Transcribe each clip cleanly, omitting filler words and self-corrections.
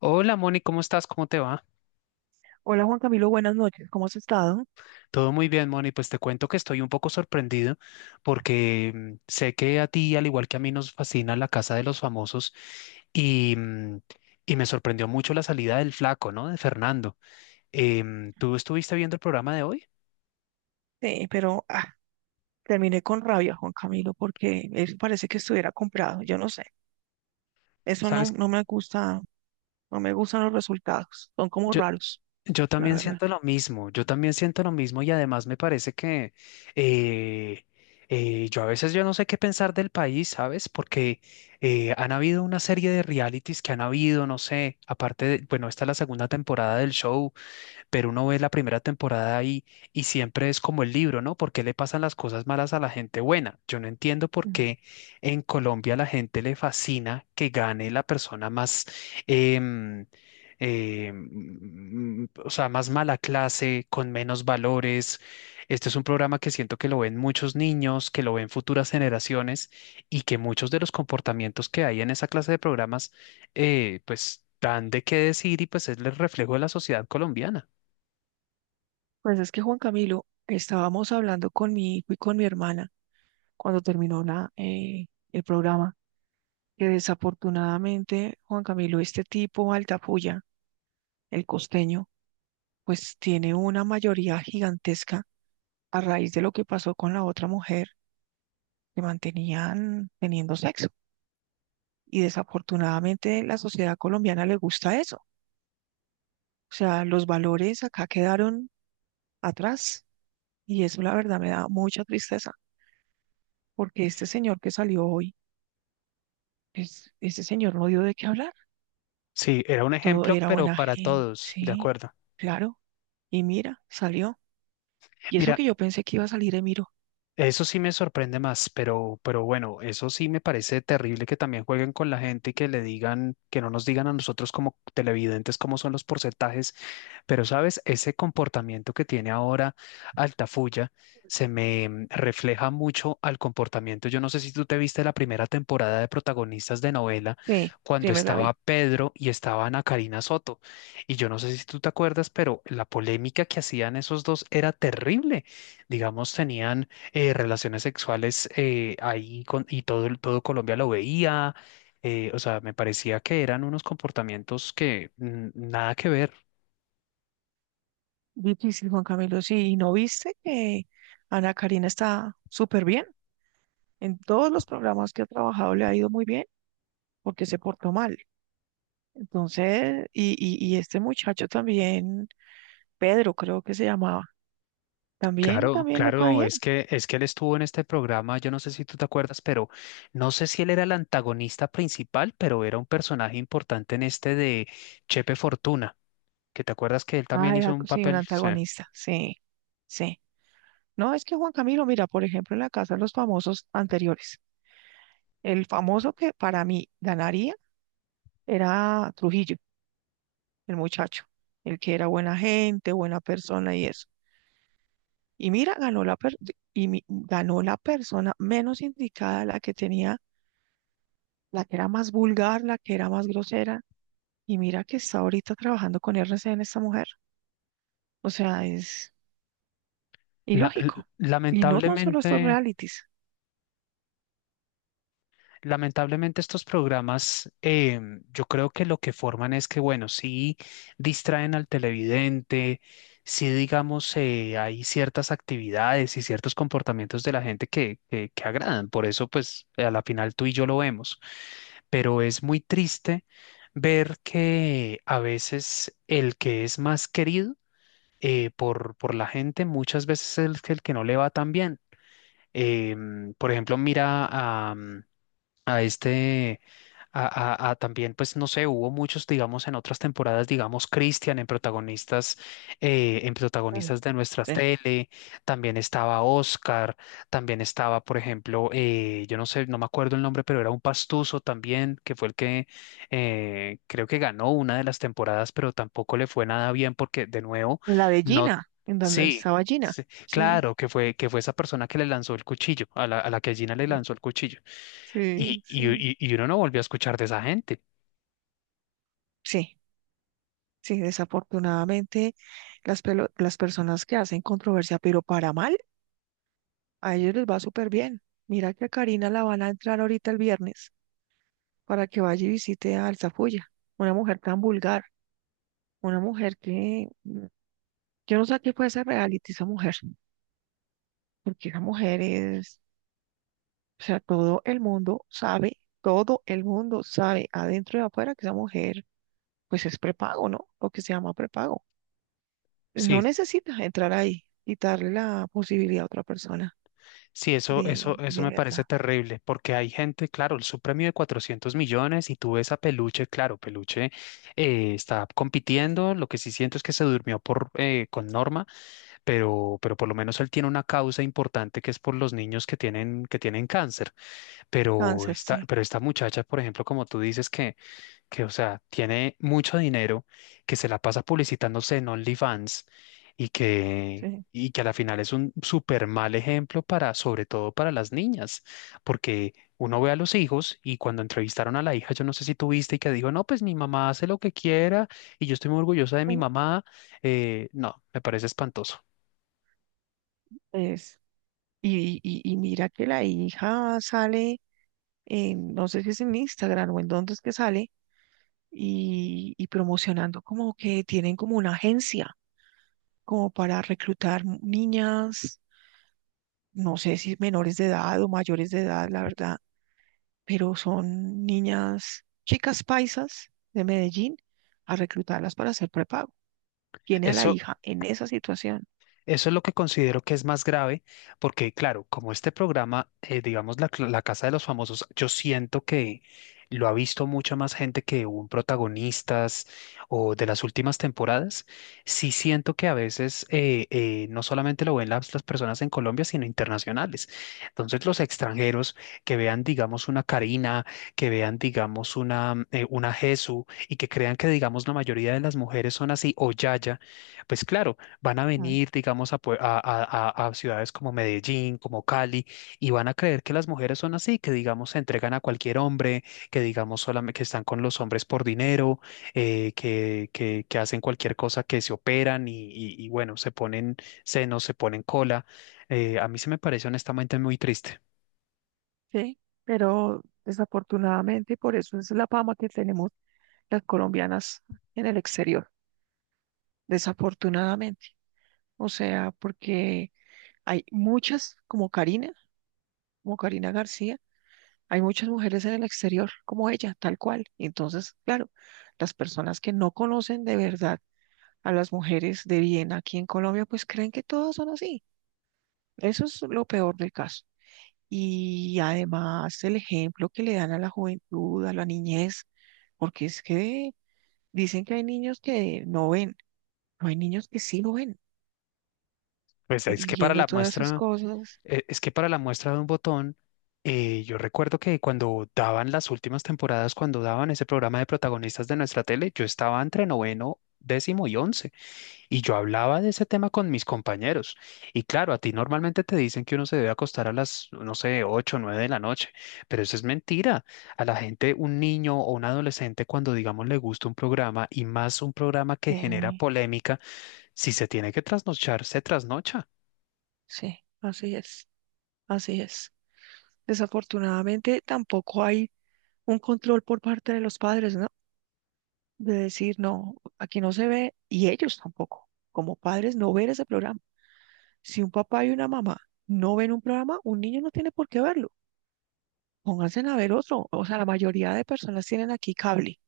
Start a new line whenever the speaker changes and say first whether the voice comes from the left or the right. left: Hola Moni, ¿cómo estás? ¿Cómo te va?
right: Hola Juan Camilo, buenas noches, ¿cómo has estado?
left: Todo muy bien, Moni. Pues te cuento que estoy un poco sorprendido porque sé que a ti, al igual que a mí, nos fascina La Casa de los Famosos y, mm, y me sorprendió mucho la salida del flaco, ¿no? De Fernando. ¿Tú estuviste viendo el programa de hoy?
right: Sí, pero terminé con rabia, Juan Camilo, porque eso parece que estuviera comprado, yo no sé, eso no,
left: ¿Sabes?
right: no me gusta, no me gustan los resultados, son como raros,
left: Yo
right: la
left: también
right: verdad.
left: siento lo mismo, yo también siento lo mismo y además me parece que eh, yo a veces yo no sé qué pensar del país, ¿sabes? Porque han habido una serie de realities que han habido, no sé, aparte de, bueno, esta es la segunda temporada del show, pero uno ve la primera temporada y siempre es como el libro, ¿no? ¿Por qué le pasan las cosas malas a la gente buena? Yo no entiendo por
right: Ujú.
left: qué en Colombia a la gente le fascina que gane la persona más, em, o sea, más mala clase, con menos valores. Este es un programa que siento que lo ven muchos niños, que lo ven futuras generaciones y que muchos de los comportamientos que hay en esa clase de programas, pues dan de qué decir y pues es el reflejo de la sociedad colombiana.
right: Pues es que Juan Camilo, estábamos hablando con mi hijo y con mi hermana cuando terminó el programa, que desafortunadamente, Juan Camilo, este tipo Altafulla, el costeño, pues tiene una mayoría gigantesca a raíz de lo que pasó con la otra mujer que mantenían teniendo sexo. Y desafortunadamente la sociedad colombiana le gusta eso. O sea, los valores acá quedaron atrás y eso la verdad me da mucha tristeza porque este señor que salió hoy, es, este señor no dio de qué hablar.
left: Sí, era un
right: Todo
left: ejemplo,
right: era
left: pero
right: buena
left: para
right: gente,
left: todos, de
right: sí,
left: acuerdo.
right: claro. Y mira, salió. Y eso
left: Mira,
right: que yo pensé que iba a salir Emiro.
left: eso sí me sorprende más, pero bueno, eso sí me parece terrible que también jueguen con la gente y que le digan, que no nos digan a nosotros como televidentes cómo son los porcentajes, pero sabes, ese comportamiento que tiene ahora Altafulla se me refleja mucho al comportamiento. Yo no sé si tú te viste la primera temporada de protagonistas de novela
right: Sí,
left: cuando
right: sí me la
left: estaba
right: vi.
left: Pedro y estaba Ana Karina Soto. Y yo no sé si tú te acuerdas, pero la polémica que hacían esos dos era terrible. Digamos, tenían relaciones sexuales ahí con, y todo, todo Colombia lo veía. O sea, me parecía que eran unos comportamientos que nada que ver.
right: Difícil, Juan Camilo. Sí, ¿y no viste que Ana Karina está súper bien? En todos los programas que ha trabajado le ha ido muy bien. Porque se portó mal. Entonces, y este muchacho también, Pedro creo que se llamaba, también,
left: Claro,
right: también le fue
left: claro,
right: bien.
left: es que él estuvo en este programa, yo no sé si tú te acuerdas, pero no sé si él era el antagonista principal, pero era un personaje importante en este de Chepe Fortuna, que te acuerdas que él
right: Ah,
left: también
right: era
left: hizo un
right: sí, un
left: papel, sí.
right: antagonista, sí, sí. No, es que Juan Camilo, mira, por ejemplo, en la casa de los famosos anteriores, el famoso que para mí ganaría era Trujillo, el muchacho, el que era buena gente, buena persona y eso. Y mira, ganó la persona menos indicada, la que tenía, la que era más vulgar, la que era más grosera. Y mira que está ahorita trabajando con R C RCN esta mujer. O sea, es
left: La- l-
right: ilógico. Y no son solo estos
left: lamentablemente
right: realities.
left: Lamentablemente estos programas, yo creo que lo que forman es que, bueno, sí distraen al televidente, sí digamos, hay ciertas actividades y ciertos comportamientos de la gente que agradan. Por eso, pues, a la final tú y yo lo vemos. Pero es muy triste ver que a veces el que es más querido por la gente, muchas veces es el que no le va tan bien. Por ejemplo, mira a este, a también, pues no sé, hubo muchos, digamos, en otras temporadas, digamos, Christian en
right: Claro.
left: protagonistas de nuestra
right: Sí.
left: tele, también estaba Oscar, también estaba, por ejemplo, yo no sé, no me acuerdo el nombre, pero era un pastuso también, que fue el que creo que ganó una de las temporadas, pero tampoco le fue nada bien porque, de nuevo,
right: La de
left: no,
right: Gina, en donde
left: sí.
right: estaba Gina.
left: Sí,
right: Sí,
left: claro, que fue esa persona que le lanzó el cuchillo, a la que Gina le lanzó el cuchillo
right: sí,
left: y, y-
right: sí.
left: y- y uno no volvió a escuchar de esa gente.
right: Sí, sí, desafortunadamente las personas que hacen controversia, pero para mal, a ellos les va súper bien. Mira que a Karina la van a entrar ahorita el viernes para que vaya y visite a Alzafulla, una mujer tan vulgar, una mujer que yo no sé a qué puede ser reality esa mujer. Porque esa mujer es, o sea, todo el mundo sabe, todo el mundo sabe adentro y afuera que esa mujer, pues es prepago, ¿no? Lo que se llama prepago.
left: Sí,
right: No necesitas entrar ahí, quitarle la posibilidad a otra persona
left: sí, eso, eso, eso
right: de
left: me
right: verdad.
left: parece terrible, porque hay gente, claro, el premio de 400 millones y tú ves a Peluche, claro, Peluche está compitiendo, lo que sí siento es que se durmió por, con Norma, pero por lo menos él tiene una causa importante que es por los niños que tienen cáncer,
right: Cáncer, sí,
left: pero esta muchacha, por ejemplo, como tú dices, que, o sea, tiene mucho dinero, que se la pasa publicitándose en OnlyFans
right: sí.
left: y que a la final es un súper mal ejemplo para, sobre todo para las niñas, porque uno ve a los hijos y cuando entrevistaron a la hija, yo no sé si tú viste y que dijo, no, pues mi mamá hace lo que quiera y yo estoy muy orgullosa de mi
right: Sí,
left: mamá. No, me parece espantoso.
right: es, y mira que la hija sale, no sé si es en Instagram o en dónde es que sale, y promocionando como que tienen como una agencia como para reclutar niñas, no sé si menores de edad o mayores de edad, la verdad, pero son niñas, chicas paisas de Medellín, a reclutarlas para hacer prepago. Tiene a la
left: eso
right: hija en esa situación.
left: Eso es lo que considero que es más grave, porque claro, como este programa, digamos, la Casa de los Famosos, yo siento que lo ha visto mucha más gente que un protagonistas o de las últimas temporadas. Sí siento que a veces no solamente lo ven las personas en Colombia, sino internacionales. Entonces, los extranjeros que vean, digamos, una Karina, que vean, digamos, una Jesu y que crean que, digamos, la mayoría de las mujeres son así o Yaya. Pues claro, van a
right: Ujú.
left: venir, digamos, a, pue- a ciudades como Medellín, como Cali, y van a creer que las mujeres son así, que, digamos, se entregan a cualquier hombre, que, digamos, solamente que están con los hombres por dinero, que, que hacen cualquier cosa, que se operan y, y, bueno, se ponen senos, se ponen cola. A mí se me parece honestamente muy triste.
right: Sí, pero desafortunadamente, y por eso es la fama que tenemos las colombianas en el exterior, desafortunadamente. O sea, porque hay muchas, como Karina García, hay muchas mujeres en el exterior como ella, tal cual. Entonces, claro, las personas que no conocen de verdad a las mujeres de bien aquí en Colombia, pues creen que todas son así. Eso es lo peor del caso. Y además el ejemplo que le dan a la juventud, a la niñez, porque es que dicen que hay niños que no ven, no hay niños que sí lo ven,
left: Pues
right: y
left: es
right: y
left: que para
right: viendo
left: la
right: todas esas
left: muestra...
right: cosas,
left: Es que para la muestra de un botón, yo recuerdo que cuando daban las últimas temporadas, cuando daban ese programa de protagonistas de nuestra tele, yo estaba entre noveno, décimo y once, y yo hablaba de ese tema con mis compañeros. Y claro, a ti normalmente te dicen que uno se debe acostar a las, no sé, 8 o 9 de la noche, pero eso es mentira. A la gente, un niño o un adolescente, cuando digamos le gusta un programa y más un programa que genera
right: eh,
left: polémica, si se tiene que trasnochar, se trasnocha.
right: sí, así es, así es. Desafortunadamente tampoco hay un control por parte de los padres, ¿no? De decir, no, aquí no se ve, y ellos tampoco, como padres, no ver ese programa. Si un papá y una mamá no ven un programa, un niño no tiene por qué verlo. Pónganse a ver otro. O sea, la mayoría de personas tienen aquí cable.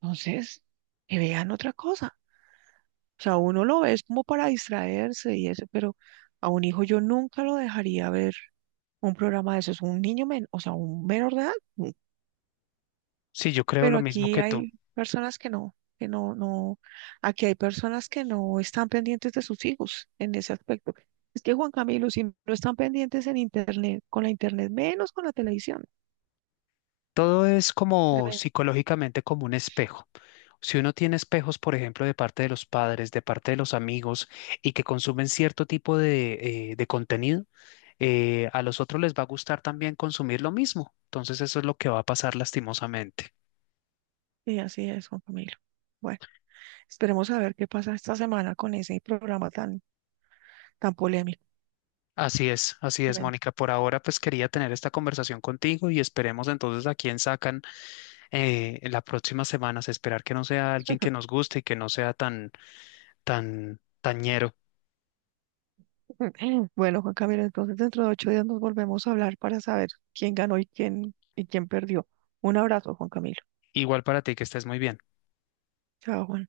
right: Entonces, que vean otra cosa. O sea, uno lo ve es como para distraerse y eso, pero a un hijo yo nunca lo dejaría ver un programa de esos. Un niño, men o sea, un menor de edad. No.
left: Sí, yo creo
right: Pero
left: lo mismo
right: aquí
left: que tú.
right: hay personas que no, no. Aquí hay personas que no están pendientes de sus hijos en ese aspecto. Es que Juan Camilo, si no están pendientes en internet, con la internet, menos con la televisión.
left: Todo es como
right: Tremendo.
left: psicológicamente como un espejo. Si uno tiene espejos, por ejemplo, de parte de los padres, de parte de los amigos, y que consumen cierto tipo de contenido, a los otros les va a gustar también consumir lo mismo. Entonces eso es lo que va a pasar lastimosamente.
right: Y así es, Juan Camilo. Bueno. Esperemos a ver qué pasa esta semana con ese programa tan, tan polémico.
left: Así es,
right: Tremendo.
left: Mónica. Por ahora, pues quería tener esta conversación contigo y esperemos entonces a quién sacan en las próximas semanas. Esperar que no sea alguien que nos guste y que no sea tan, tañero.
right: Bueno, Juan Camilo, entonces dentro de 8 días nos volvemos a hablar para saber quién ganó y quién perdió. Un abrazo, Juan Camilo.
left: Igual para ti, que estés muy bien.
right: Chao, Juan.